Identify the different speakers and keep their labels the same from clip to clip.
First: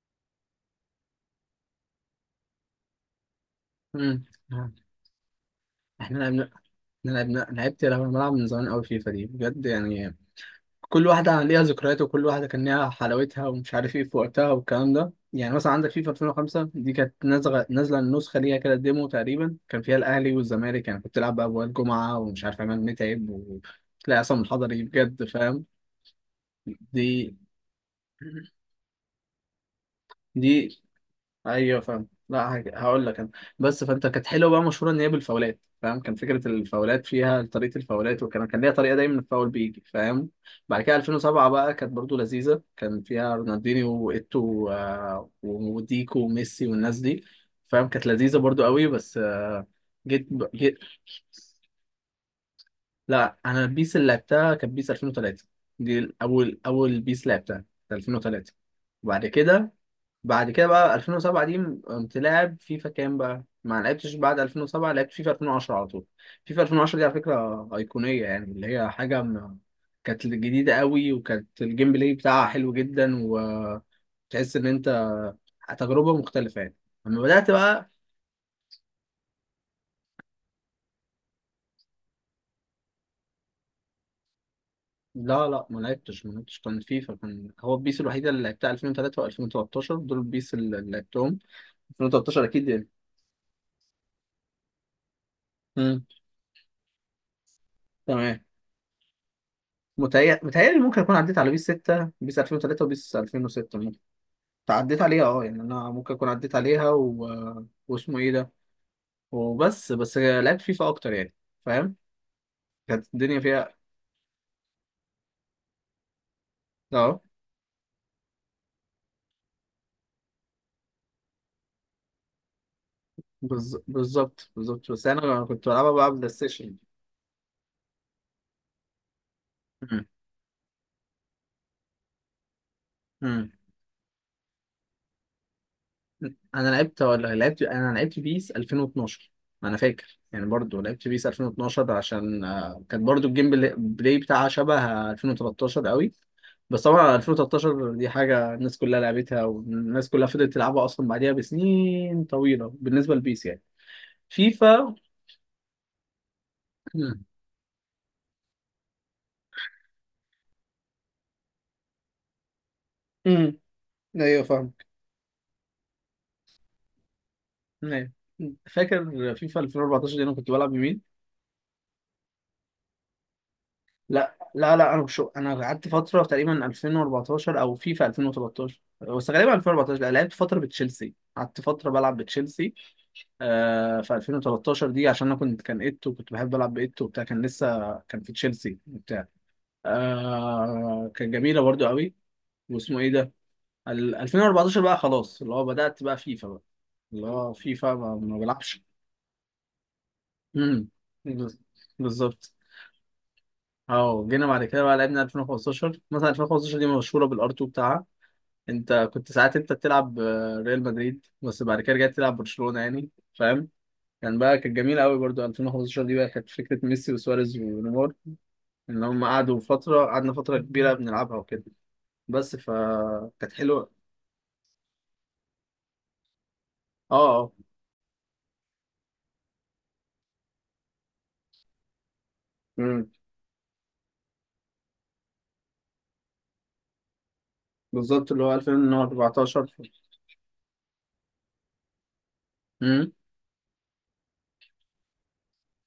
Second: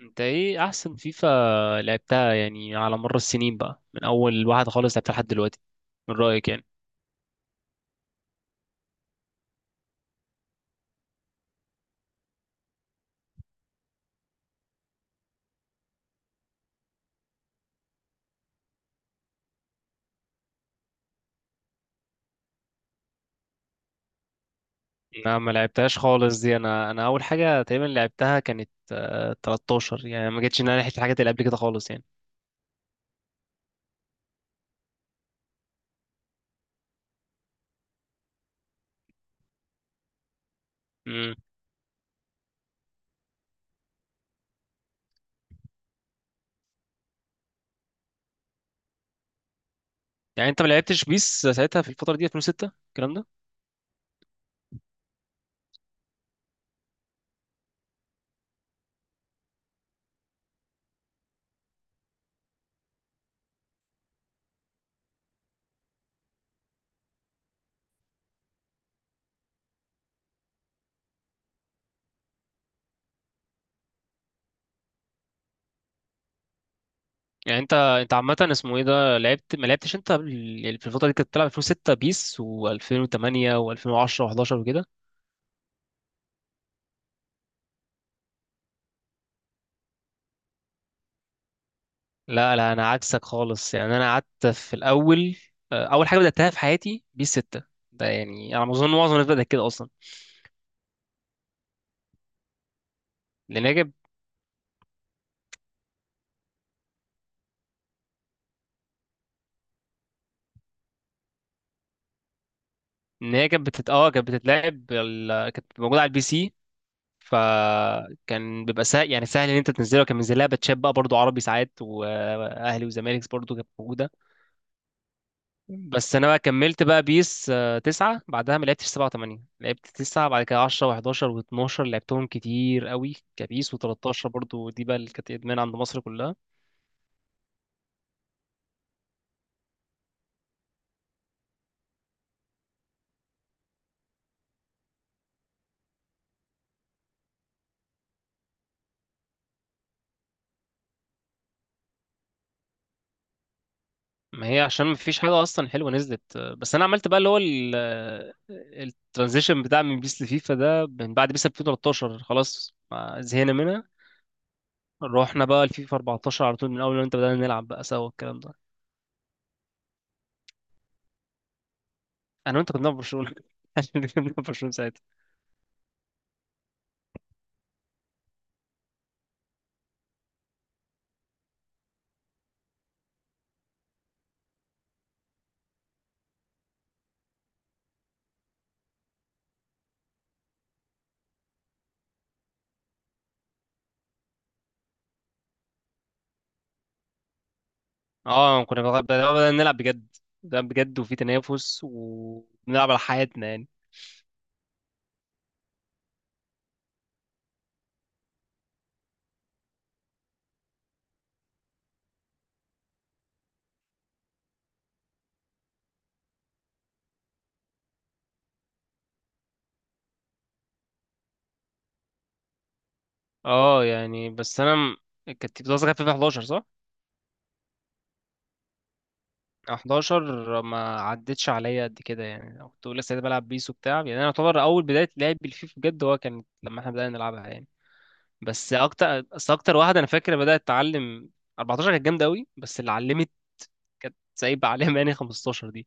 Speaker 1: انت ايه احسن فيفا لعبتها، يعني، على مر السنين بقى من
Speaker 2: مم.
Speaker 1: اول واحد خالص لعبتها لحد دلوقتي؟ من
Speaker 2: احنا
Speaker 1: رأيك،
Speaker 2: لعبنا
Speaker 1: يعني؟
Speaker 2: احنا لعبنا لعبت لما بلعب من زمان قوي فيفا دي بجد يعني. كل واحدة ليها ذكريات وكل واحدة كان ليها حلاوتها ومش عارف ايه في وقتها والكلام ده، يعني مثلا عندك فيفا 2005، دي كانت نازلة النسخة، ليها كده ديمو تقريبا كان فيها الأهلي والزمالك. يعني كنت تلعب بقى وائل جمعة ومش عارف عماد متعب وتلاقي عصام الحضري، بجد
Speaker 1: انا ما
Speaker 2: فاهم.
Speaker 1: لعبتهاش خالص دي. انا اول
Speaker 2: دي
Speaker 1: حاجة تقريبا لعبتها كانت 13، يعني ما جتش ان
Speaker 2: دي
Speaker 1: انا لحقت الحاجات اللي قبل كده
Speaker 2: ايوه
Speaker 1: خالص، يعني.
Speaker 2: فاهم. لا، هقول لك انا، بس فانت كانت حلوه بقى، مشهوره ان هي بالفاولات، فاهم، كان فكره الفاولات فيها، طريقه الفاولات، وكان ليها طريقه، دايما الفاول بيجي فاهم. بعد كده
Speaker 1: امم.
Speaker 2: 2007 بقى كانت برضو لذيذه، كان فيها رونالدينيو وايتو وديكو وميسي والناس دي. فاهم، كانت لذيذه برضو قوي، بس
Speaker 1: يعني انت ما
Speaker 2: جيت.
Speaker 1: لعبتش بيس ساعتها في الفترة دي، 2006، الكلام ده؟
Speaker 2: لا، انا البيس اللي لعبتها كانت بيس 2003. دي اول بيس لعبتها، كانت 2003. وبعد كده، بعد كده بقى 2007 دي، قمت لاعب فيفا كام بقى؟ ما لعبتش بعد 2007، لعبت فيفا 2010 على طول. فيفا 2010 دي على فكرة أيقونية يعني، اللي هي كانت جديدة قوي، وكانت الجيم بلاي بتاعها حلو جدا، وتحس إن أنت تجربة مختلفة يعني لما بدأت
Speaker 1: يعني انت
Speaker 2: بقى.
Speaker 1: انت عامة اسمه ايه ده، لعبت، ما لعبتش انت في الفترة دي كنت بتلعب 2006 بيس و2008 و2010 و11 وكده؟
Speaker 2: لا، ما لعبتش كان فيفا، كان هو البيس الوحيدة اللي لعبتها 2003 و2013، دول البيس اللي لعبتهم. 2013
Speaker 1: لا،
Speaker 2: أكيد
Speaker 1: لا،
Speaker 2: يعني.
Speaker 1: انا عكسك خالص، يعني انا قعدت في الاول.
Speaker 2: مم.
Speaker 1: اول حاجه بداتها في حياتي بيس 6. ده
Speaker 2: تمام.
Speaker 1: يعني انا اظن معظم الناس بدات كده اصلا.
Speaker 2: متهيألي ممكن أكون عديت على بيس 6، بيس 2003، وبيس
Speaker 1: لان هي
Speaker 2: 2006
Speaker 1: كانت،
Speaker 2: ممكن. عديت عليها، أه يعني، أنا ممكن أكون عديت عليها، واسمه إيه ده، بس لعبت فيفا أكتر يعني، فاهم، كانت
Speaker 1: ان
Speaker 2: الدنيا
Speaker 1: هي كانت
Speaker 2: فيها.
Speaker 1: بتت... اه كانت بتتلعب، كانت موجوده على البي سي.
Speaker 2: أه.
Speaker 1: فكان بيبقى سهل يعني، سهل ان انت تنزلها، وكان منزلها باتشات بقى برضو عربي ساعات، واهلي وزمالك برضو كانت موجوده.
Speaker 2: بالظبط، بس أنا كنت بلعبها بقى
Speaker 1: بس انا
Speaker 2: بلاي
Speaker 1: بقى
Speaker 2: ستيشن.
Speaker 1: كملت بقى بيس 9 بعدها، ما لعبتش 7 و8، لعبت
Speaker 2: مم.
Speaker 1: 9 بعد كده، 10 و11 و12 لعبتهم كتير قوي
Speaker 2: مم.
Speaker 1: كبيس، و13 برضو دي بقى اللي كانت ادمان عند مصر كلها.
Speaker 2: أنا لعبت ولا لعبت، أنا لعبت بيس 2012. أنا فاكر يعني، برضو لعبت بيس 2012 عشان كانت برضو الجيم بلاي بتاعها شبه 2013 قوي. بس طبعا 2013 دي حاجة الناس كلها لعبتها، والناس كلها فضلت تلعبها أصلا بعديها بسنين طويلة، بالنسبة لبيس يعني.
Speaker 1: ما هي عشان ما
Speaker 2: فيفا.
Speaker 1: فيش حاجه اصلا حلوه نزلت، بس انا عملت بقى
Speaker 2: مم.
Speaker 1: اللي هو الترانزيشن بتاع من بيس لفيفا ده من بعد بيس 2013، خلاص ما زهقنا
Speaker 2: امم
Speaker 1: منها.
Speaker 2: ايوه فاهمك.
Speaker 1: رحنا بقى لفيفا 14 على طول من اول ما انت بدأنا نلعب بقى سوا
Speaker 2: ايوه،
Speaker 1: الكلام ده.
Speaker 2: فاكر فيفا 2014، دي انا كنت بلعب بمين؟
Speaker 1: انا وانت كنا بنلعب برشلونه عشان كنا بنلعب
Speaker 2: لا
Speaker 1: برشلونه
Speaker 2: لا لا، انا
Speaker 1: ساعتها.
Speaker 2: مش، انا قعدت فتره تقريبا 2014 او فيفا 2013، بس غالبا 2014 لا، لعبت فتره بتشيلسي، قعدت فتره بلعب بتشيلسي. آه، في 2013 دي، عشان انا كنت، كان ايتو كنت بحب العب بايتو وبتاع، كان لسه كان في تشيلسي وبتاع. آه، كانت جميله برضو قوي. واسمه ايه ده، 2014 بقى، خلاص اللي هو بدات بقى فيفا بقى، اللي هو فيفا ما
Speaker 1: اه،
Speaker 2: بلعبش.
Speaker 1: بدأنا نلعب بجد. ده
Speaker 2: امم
Speaker 1: بجد، وفي
Speaker 2: بز-
Speaker 1: تنافس،
Speaker 2: بالظبط.
Speaker 1: وبنلعب على حياتنا، يعني.
Speaker 2: اه، جينا بعد كده بقى لعبنا 2015، مثلا 2015 دي مشهوره بالار 2 بتاعها. انت كنت ساعات انت بتلعب ريال مدريد، بس بعد كده رجعت تلعب برشلونه يعني، فاهم. كان بقى كانت جميله قوي برضو 2015 دي، بقى كانت فكره ميسي وسواريز ونيمار، ان هم قعدوا فتره، قعدنا فتره كبيره بنلعبها وكده، بس فكانت
Speaker 1: اه،
Speaker 2: حلوه.
Speaker 1: يعني، بس، كانت بتوصل فيفا 11 صح؟
Speaker 2: اه اه.
Speaker 1: 11 ما عدتش عليا قد كده، يعني أنا كنت
Speaker 2: امم
Speaker 1: لسه بلعب بيس وبتاع، يعني انا يعتبر اول بدايه لعبي الفيفا بجد هو كان لما احنا بدانا نلعبها، يعني.
Speaker 2: بالظبط، اللي هو
Speaker 1: بس اكتر بس
Speaker 2: 2014.
Speaker 1: اكتر واحده انا فاكر بدات اتعلم، 14، كانت جامده قوي، بس اللي
Speaker 2: امم
Speaker 1: علمت كانت سايبه عليها، يعني 15 دي.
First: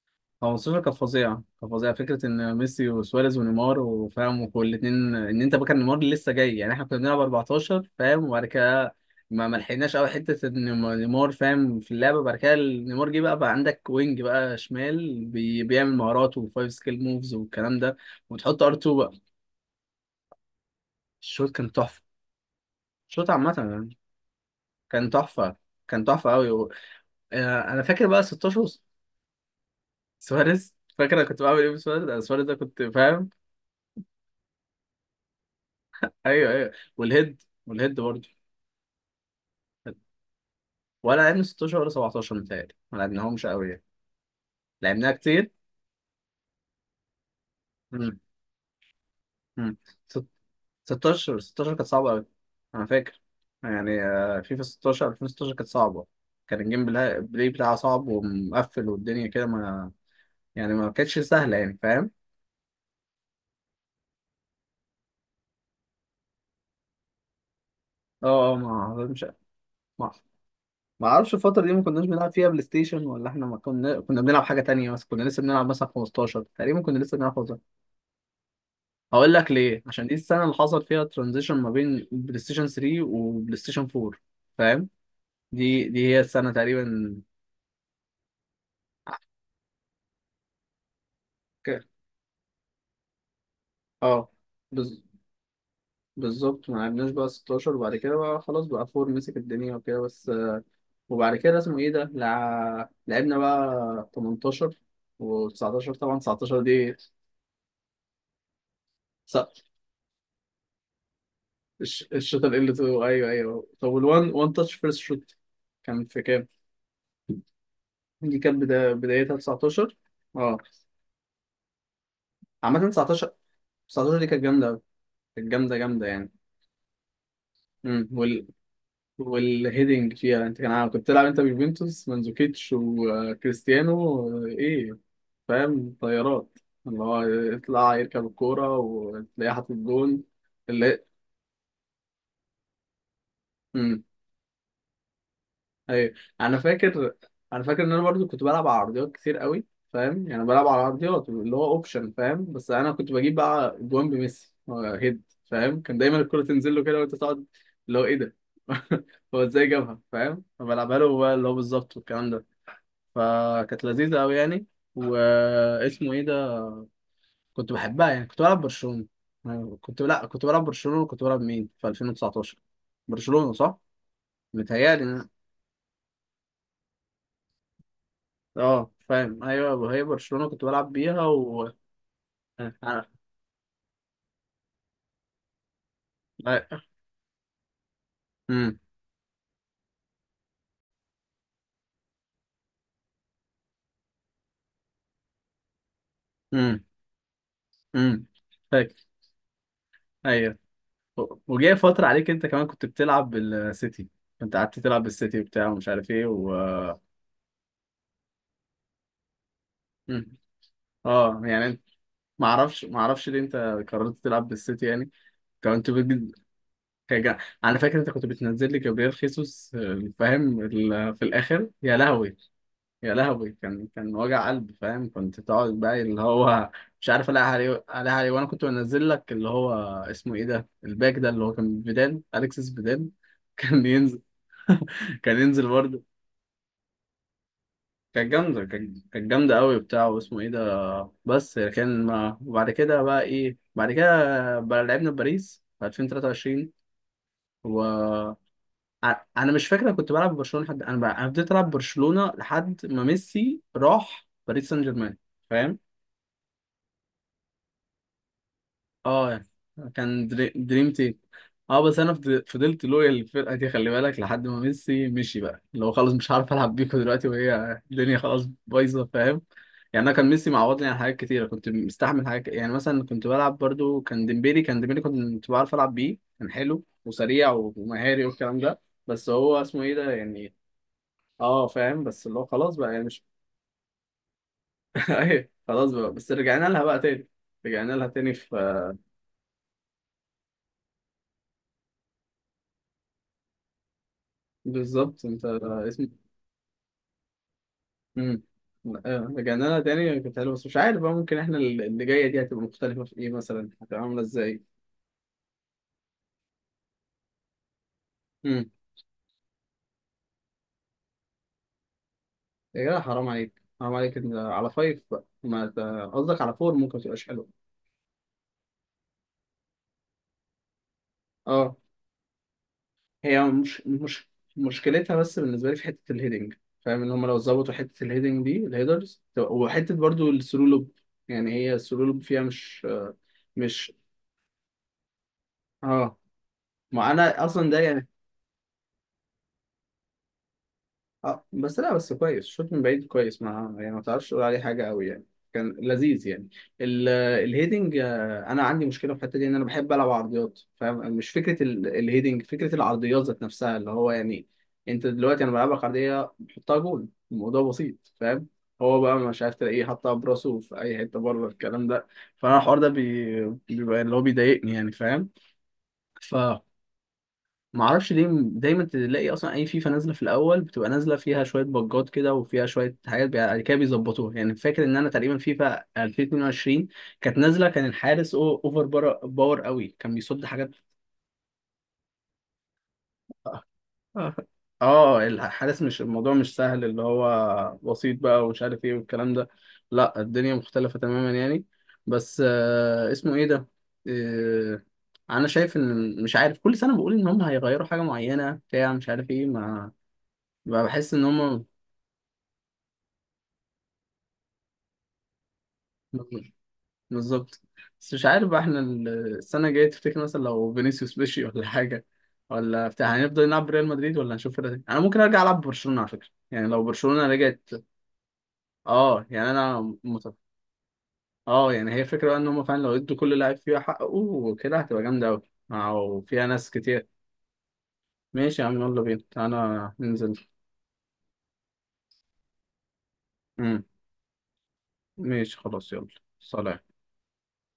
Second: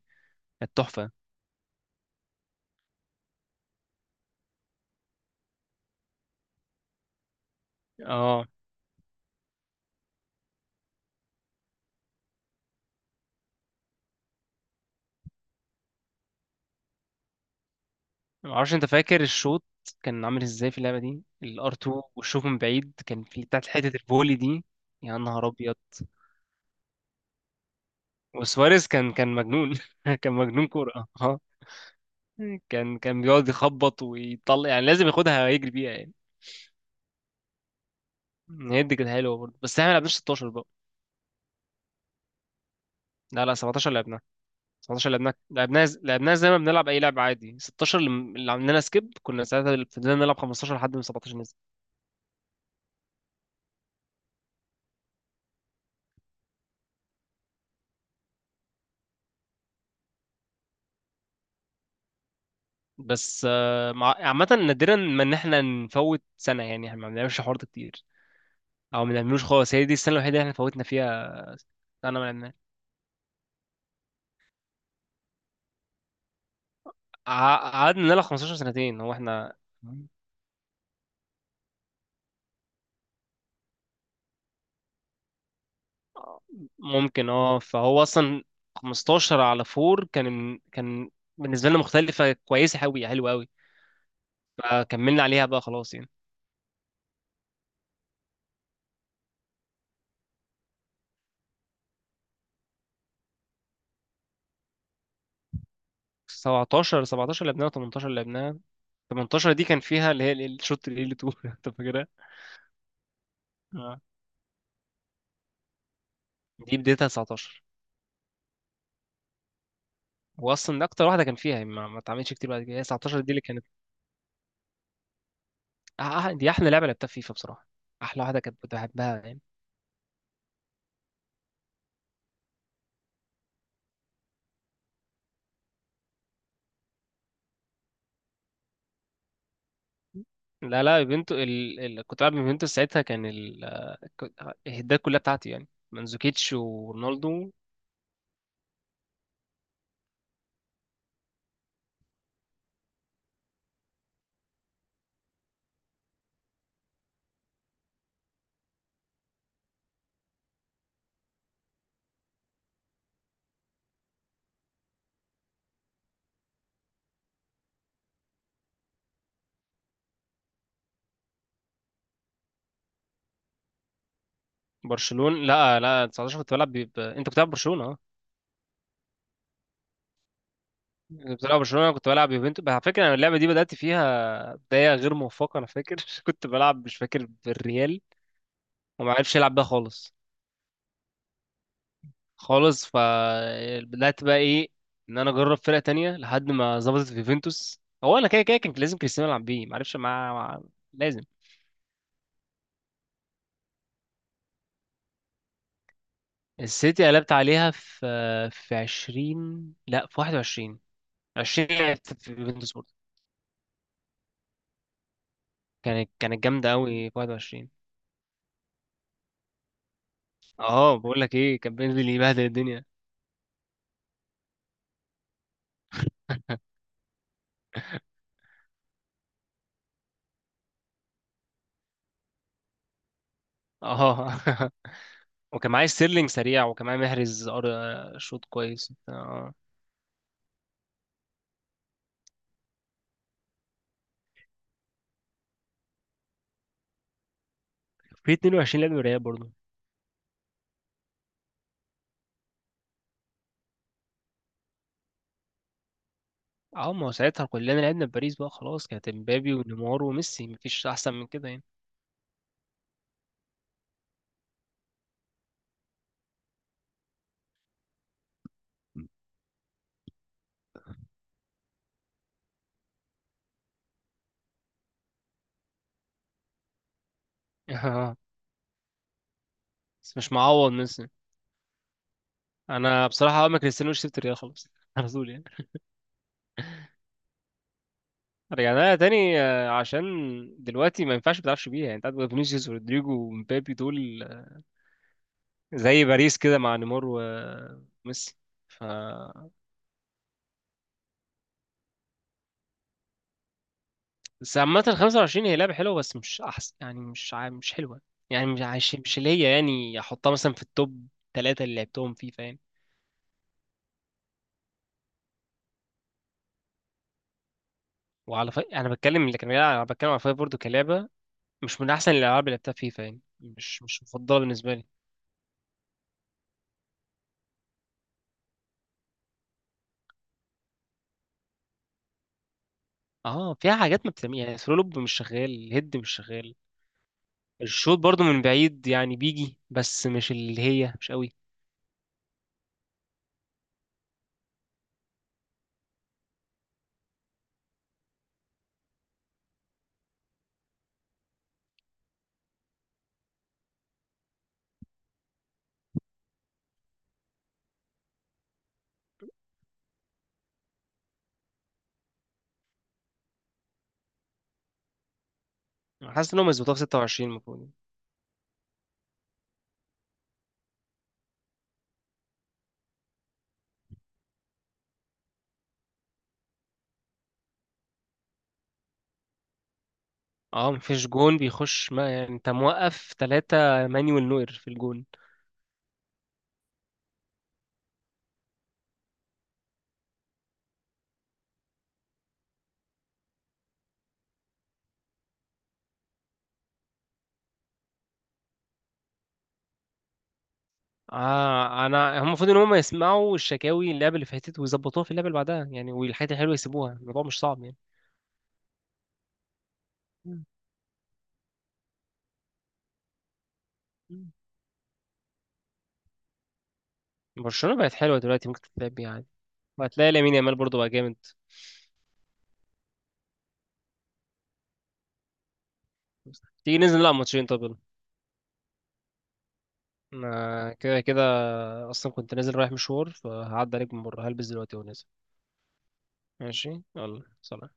Speaker 1: كانت
Speaker 2: 15 كانت
Speaker 1: تحفه.
Speaker 2: فظيعه، كانت فظيعه، فكره ان ميسي وسواريز ونيمار، وفاهم، وكل اتنين، ان انت بقى، كان نيمار لسه جاي يعني، احنا كنا بنلعب 14 فاهم، وبعد
Speaker 1: اه،
Speaker 2: كده ما لحقناش قوي حته ان نيمار فاهم في اللعبه، بعد كده نيمار جه بقى عندك وينج بقى شمال، بيعمل مهارات وفايف سكيل موفز والكلام ده،
Speaker 1: ما
Speaker 2: وتحط ار
Speaker 1: اعرفش، انت
Speaker 2: 2 بقى.
Speaker 1: فاكر الشوط كان عامل ازاي في اللعبه دي؟
Speaker 2: الشوط كان
Speaker 1: الار
Speaker 2: تحفه،
Speaker 1: 2 والشوط من بعيد كان
Speaker 2: الشوط
Speaker 1: في
Speaker 2: عامه
Speaker 1: بتاعت حته
Speaker 2: يعني،
Speaker 1: الفولي دي.
Speaker 2: كان
Speaker 1: يا نهار
Speaker 2: تحفه،
Speaker 1: ابيض!
Speaker 2: كان تحفه قوي. انا فاكر بقى 16،
Speaker 1: وسواريز كان مجنون كان مجنون
Speaker 2: سواريز،
Speaker 1: كوره،
Speaker 2: فاكر انا
Speaker 1: اه.
Speaker 2: كنت بعمل ايه بسواريز؟ أنا سواريز ده كنت
Speaker 1: كان
Speaker 2: فاهم.
Speaker 1: بيقعد يخبط ويطلع، يعني لازم ياخدها يجري بيها، يعني.
Speaker 2: ايوه ايوه. والهيد، والهيد برضه.
Speaker 1: هي دي كانت حلوه برضه، بس احنا ما لعبناش 16 بقى.
Speaker 2: ولا لعبنا 16 ولا 17، متهيألي ما
Speaker 1: لا،
Speaker 2: لعبناهمش
Speaker 1: لا،
Speaker 2: قوي يعني.
Speaker 1: 17 لعبناها. 17
Speaker 2: لعبناها
Speaker 1: لعبناها
Speaker 2: كتير.
Speaker 1: لعبناها لعبناها زي ما بنلعب اي لعبه عادي. 16 اللي
Speaker 2: مم.
Speaker 1: اللي عملنا سكيب كنا
Speaker 2: مم.
Speaker 1: ساعتها، فضلنا
Speaker 2: ست-
Speaker 1: نلعب 15 لحد ما
Speaker 2: 16
Speaker 1: 17 نزل.
Speaker 2: 16 كانت صعبة قوي. انا فاكر، يعني فيفا 16، 2016 كانت صعبة، كان الجيم بلاي بتاعها صعب ومقفل، والدنيا كده ما، يعني ما كانتش سهلة يعني فاهم.
Speaker 1: بس عامه نادرا ما ان احنا نفوت سنه، يعني احنا ما بنعملش حوار ده كتير
Speaker 2: اه اه. ما
Speaker 1: او ما
Speaker 2: مش،
Speaker 1: بنعملوش خالص. هي دي السنه الوحيده اللي احنا فوتنا
Speaker 2: ما اعرفش
Speaker 1: فيها.
Speaker 2: الفترة دي ما كناش
Speaker 1: انا ما
Speaker 2: بنلعب فيها
Speaker 1: لعبناها،
Speaker 2: بلاي ستيشن، ولا احنا ما كنا، بنلعب حاجة تانية، بس كنا لسه بنلعب مثلا 15، تقريبا كنا لسه بنلعب 15.
Speaker 1: قعدنا نلعب 15 سنتين هو
Speaker 2: هقول لك
Speaker 1: احنا.
Speaker 2: ليه، عشان دي السنة اللي حصل فيها ترانزيشن ما بين بلاي ستيشن 3 وبلاي ستيشن 4، فاهم. دي هي السنة تقريبا.
Speaker 1: ممكن، اه، فهو اصلا 15 على 4 كان بالنسبه لنا
Speaker 2: ك-
Speaker 1: مختلفه، كويسه قوي، حلوه قوي.
Speaker 2: اه. بز...
Speaker 1: فكملنا عليها بقى خلاص، يعني.
Speaker 2: بالظبط، ما لعبناش بقى 16، وبعد كده بقى خلاص، بقى 4 مسك الدنيا وكده بس. وبعد كده اسمه ايه ده، لعبنا بقى 18 و19. طبعا 19 دي،
Speaker 1: 17 لعبناها. 18 لعبناها. 18 دي كان فيها اللي هي الشوت اللي تو انت فاكرها؟
Speaker 2: الشوطة ال L2، أيوه أيوه. طب
Speaker 1: آه.
Speaker 2: وال One One Touch First Shot كان في كام؟
Speaker 1: دي بدايتها 19.
Speaker 2: دي كانت بدايتها 19. اه،
Speaker 1: واصلا ده اكتر واحده كان فيها، يعني ما اتعملتش كتير بعد كده. هي
Speaker 2: عامة
Speaker 1: 19 دي
Speaker 2: 19
Speaker 1: اللي كانت.
Speaker 2: 19 دي كانت جامدة أوي، كانت جامدة
Speaker 1: آه،
Speaker 2: جامدة يعني.
Speaker 1: آه، دي احلى لعبه لعبتها في فيفا بصراحه. احلى واحده
Speaker 2: وال،
Speaker 1: كانت بحبها، يعني.
Speaker 2: والهيدنج فيها، انت كان عارف كنت تلعب انت بيوفنتوس مانزوكيتش وكريستيانو، ايه، فاهم، طيارات، اللي هو يطلع يركب الكورة وتلاقيه حاطط جون
Speaker 1: لا، لا،
Speaker 2: اللي.
Speaker 1: يوفنتوس. كنت بلعب يوفنتوس ساعتها. ك- الهدات كلها بتاعتي يعني
Speaker 2: ايوه.
Speaker 1: منزوكيتش
Speaker 2: انا فاكر،
Speaker 1: ورونالدو.
Speaker 2: انا فاكر ان انا برضو كنت بلعب على عرضيات كتير قوي، فاهم، يعني بلعب على عرضيات اللي هو اوبشن، فاهم، بس انا كنت بجيب بقى جوان بميسي، هيد، فاهم، كان دايما الكرة تنزل له كده وانت تقعد، اللي هو ايه ده، هو ازاي جابها فاهم، فبلعبها له بقى اللي هو بالظبط والكلام ده، فكانت لذيذة قوي يعني. واسمه ايه ده، كنت بحبها يعني، كنت بلعب برشلونة. أنا كنت، لا كنت بلعب برشلونة، وكنت بلعب مين في 2019؟ برشلونة صح متهيألي.
Speaker 1: برشلونة. لا، لا، 19 كنت بلعب ب... ب- انت كنت بتلعب برشلونة، اه.
Speaker 2: اه فاهم، ايوه، هي برشلونة كنت بلعب بيها
Speaker 1: كنت بتلعب
Speaker 2: و
Speaker 1: برشلونة، انا كنت بلعب يوفنتوس
Speaker 2: آه،
Speaker 1: على فكرة.
Speaker 2: آه،
Speaker 1: انا اللعبة دي بدأت فيها بداية غير موفقة، انا فاكر كنت بلعب مش فاكر بالريال،
Speaker 2: امم
Speaker 1: وما عرفش يلعب بيها خالص خالص. فبدأت بقى ايه، ان انا اجرب فرقة تانية لحد ما
Speaker 2: امم
Speaker 1: ظبطت في يوفنتوس. هو
Speaker 2: امم
Speaker 1: انا كده كده كان
Speaker 2: فاكر.
Speaker 1: لازم كريستيانو يلعب بيه، ما عرفش،
Speaker 2: ايوه،
Speaker 1: لازم.
Speaker 2: وجاي فترة عليك انت كمان كنت بتلعب بالسيتي، كنت قعدت تلعب بالسيتي وبتاع، ومش عارف ايه و.
Speaker 1: السيتي قلبت عليها في 20، لا في
Speaker 2: مم.
Speaker 1: 21.
Speaker 2: اه
Speaker 1: 20
Speaker 2: يعني،
Speaker 1: لعبت في
Speaker 2: ما
Speaker 1: يوفنتوس
Speaker 2: اعرفش،
Speaker 1: برضه.
Speaker 2: ما اعرفش ليه انت قررت تلعب بالسيتي يعني، كنت
Speaker 1: كانت
Speaker 2: بجد.
Speaker 1: كانت جامدة قوي في 21.
Speaker 2: انا فاكر انت كنت بتنزل لي جابريل خيسوس، فاهم،
Speaker 1: اه، بقول
Speaker 2: في
Speaker 1: لك ايه،
Speaker 2: الاخر
Speaker 1: كان
Speaker 2: يا
Speaker 1: بينزل
Speaker 2: لهوي.
Speaker 1: يبهدل الدنيا.
Speaker 2: يا لهوي، كان كان وجع قلب، فاهم، كنت تقعد بقى اللي هو مش عارف الاقي عليه، وانا كنت بنزل لك اللي هو اسمه ايه ده، الباك ده اللي هو كان فيدال، اليكسس فيدال كان ينزل،
Speaker 1: اه
Speaker 2: كان ينزل
Speaker 1: وكان معايا
Speaker 2: برضه.
Speaker 1: ستيرلينج سريع، وكان معايا محرز
Speaker 2: كانت
Speaker 1: شوط
Speaker 2: جامدة،
Speaker 1: كويس،
Speaker 2: كانت كانت
Speaker 1: اه.
Speaker 2: جامدة قوي بتاع، واسمه ايه ده، بس كان ما، وبعد كده بقى ايه، بعد كده بقى لعبنا في باريس في 2023، و،
Speaker 1: في 22 لعب ريال برضه.
Speaker 2: انا مش فاكر، أنا كنت بلعب برشلونة حد، انا انا بديت العب برشلونة لحد ما ميسي راح باريس سان جيرمان، فاهم.
Speaker 1: اه، ما هو ساعتها كلنا لعبنا في باريس بقى خلاص، كانت
Speaker 2: اه يعني،
Speaker 1: امبابي ونيمار
Speaker 2: كان
Speaker 1: وميسي، مفيش
Speaker 2: دريم
Speaker 1: احسن
Speaker 2: تيم.
Speaker 1: من كده، يعني.
Speaker 2: اه، بس انا فضلت لويال للفرقه دي، خلي بالك، لحد ما ميسي مشي بقى اللي هو خلاص، مش عارف العب بيكو دلوقتي، وهي الدنيا خلاص بايظه فاهم. يعني انا كان ميسي معوضني عن حاجات كتيره، كنت مستحمل حاجات، يعني مثلا كنت بلعب برضو، كان ديمبيلي كنت بعرف العب بيه، كان حلو وسريع
Speaker 1: اه،
Speaker 2: ومهاري والكلام ده، بس هو اسمه ايه ده
Speaker 1: بس مش
Speaker 2: يعني.
Speaker 1: معوض ميسي.
Speaker 2: اه فاهم، بس اللي هو خلاص بقى يعني،
Speaker 1: انا
Speaker 2: مش.
Speaker 1: بصراحة اول ما كريستيانو سبت الريال خلاص على طول، يعني.
Speaker 2: ايوه، خلاص بقى، بس رجعنا لها بقى تاني، رجعنا لها تاني في.
Speaker 1: رجعنا لها تاني عشان دلوقتي ما ينفعش ما تلعبش بيها، يعني. انت عندك فينيسيوس ورودريجو ومبابي دول
Speaker 2: بالظبط انت،
Speaker 1: زي
Speaker 2: اسم.
Speaker 1: باريس كده مع نيمار وميسي.
Speaker 2: امم
Speaker 1: ف
Speaker 2: رجعنا لها تاني، كانت حلوه، بس مش عارف بقى، ممكن احنا اللي جايه دي هتبقى مختلفه في ايه مثلا، هتبقى عامله
Speaker 1: بس
Speaker 2: ازاي؟
Speaker 1: عامة ال 25 هي لعبة حلوة، بس مش أحسن، يعني مش حلوة، يعني مش
Speaker 2: امم
Speaker 1: عايش، مش اللي هي، يعني أحطها مثلا في التوب ثلاثة اللي لعبتهم فيفا، يعني.
Speaker 2: يا جدع، حرام عليك، حرام عليك، على فايف بقى، ما ت- قصدك على فور ممكن ما تبقاش حلوه.
Speaker 1: أنا بتكلم اللي كان بيلعب، أنا بتكلم على فيفا برضه كلعبة.
Speaker 2: اه،
Speaker 1: مش من أحسن الألعاب اللي لعبتها فيفا، يعني
Speaker 2: هي مش
Speaker 1: مش
Speaker 2: مش
Speaker 1: مفضلة بالنسبة لي.
Speaker 2: مشكلتها بس بالنسبه لي في حته الهيدنج، فاهم، ان هم لو ظبطوا حته الهيدنج دي، الهيدرز، وحته برضو الثرو لوب، يعني هي الثرو لوب فيها مش
Speaker 1: اه، فيها
Speaker 2: مش.
Speaker 1: حاجات ما بتعملها، يعني، ثرولوب مش شغال، الهيد مش
Speaker 2: اه،
Speaker 1: شغال.
Speaker 2: ما انا اصلا ده.
Speaker 1: الشوط برضو من بعيد يعني بيجي، بس مش اللي هي، مش قوي.
Speaker 2: اه، بس لا بس كويس، الشوط من بعيد كويس، ما يعني ما تعرفش تقول عليه حاجه قوي يعني، كان لذيذ يعني. ال- الهيدنج، انا عندي مشكله في الحته دي، ان انا بحب العب عرضيات، فاهم، مش فكره الهيدنج، فكره العرضيات ذات نفسها، اللي هو يعني، انت دلوقتي انا بلعبك عرضيه بحطها جول، الموضوع بسيط فاهم، هو بقى مش عارف تلاقيه حطها براسه في اي حته بره، الكلام ده فانا الحوار ده بيبقى اللي هو بيضايقني يعني.
Speaker 1: حاسس انهم
Speaker 2: فاهم،
Speaker 1: يظبطوها في 26 المفروض، يعني.
Speaker 2: ما اعرفش ليه دايما تلاقي اصلا اي فيفا نازله في الاول بتبقى نازله فيها شويه بجات كده، وفيها شويه حاجات بعد كده بيظبطوها يعني. فاكر ان انا تقريبا فيفا 2022 كانت نازله، كان الحارس اوفر باور قوي، كان بيصد حاجات.
Speaker 1: اه، مفيش جون بيخش، ما يعني انت موقف ثلاثة
Speaker 2: اه.
Speaker 1: مانويل
Speaker 2: آه.
Speaker 1: نوير في الجون.
Speaker 2: الحارس مش، الموضوع مش سهل اللي هو بسيط بقى ومش عارف ايه والكلام ده، لا، الدنيا مختلفه تماما يعني. بس آه اسمه ايه ده. آه، انا شايف ان، مش عارف، كل سنه بقول ان هم هيغيروا حاجه معينه بتاع، مش عارف ايه، ما، بقى بحس ان هما.
Speaker 1: آه، هم المفروض ان هم يسمعوا الشكاوي اللعبة اللي فاتت ويظبطوها في اللعبة اللي بعدها، يعني، والحاجات الحلوة يسيبوها، الموضوع مش
Speaker 2: بالظبط.
Speaker 1: صعب، يعني.
Speaker 2: بس مش عارف بقى، احنا السنه الجايه تفتكر مثلا
Speaker 1: مم.
Speaker 2: لو فينيسيوس مشي ولا حاجه ولا بتاع، هنفضل نلعب ريال مدريد
Speaker 1: مم.
Speaker 2: ولا هنشوف فرقه تانية؟ انا ممكن ارجع العب برشلونه على فكره يعني، لو برشلونه رجعت.
Speaker 1: برشلونة بقت حلوة دلوقتي، ممكن تتلعب بيها
Speaker 2: اه
Speaker 1: عادي.
Speaker 2: يعني، انا
Speaker 1: وهتلاقي لامين يامال برضو بقى جامد.
Speaker 2: اه يعني، هي فكره بقى ان هم فعلا لو ادوا كل لاعب فيها حقه وكده هتبقى جامده قوي، او فيها ناس
Speaker 1: تيجي ننزل
Speaker 2: كتير.
Speaker 1: نلعب ماتشين؟ طب يلا.
Speaker 2: ماشي يا عم، يلا بينا انا ننزل.
Speaker 1: انا كده كده اصلا كنت نازل رايح مشوار، فهعدي
Speaker 2: امم
Speaker 1: عليك من بره، هلبس دلوقتي ونازل.
Speaker 2: ماشي خلاص، يلا. سلام.
Speaker 1: ماشي يلا، سلام.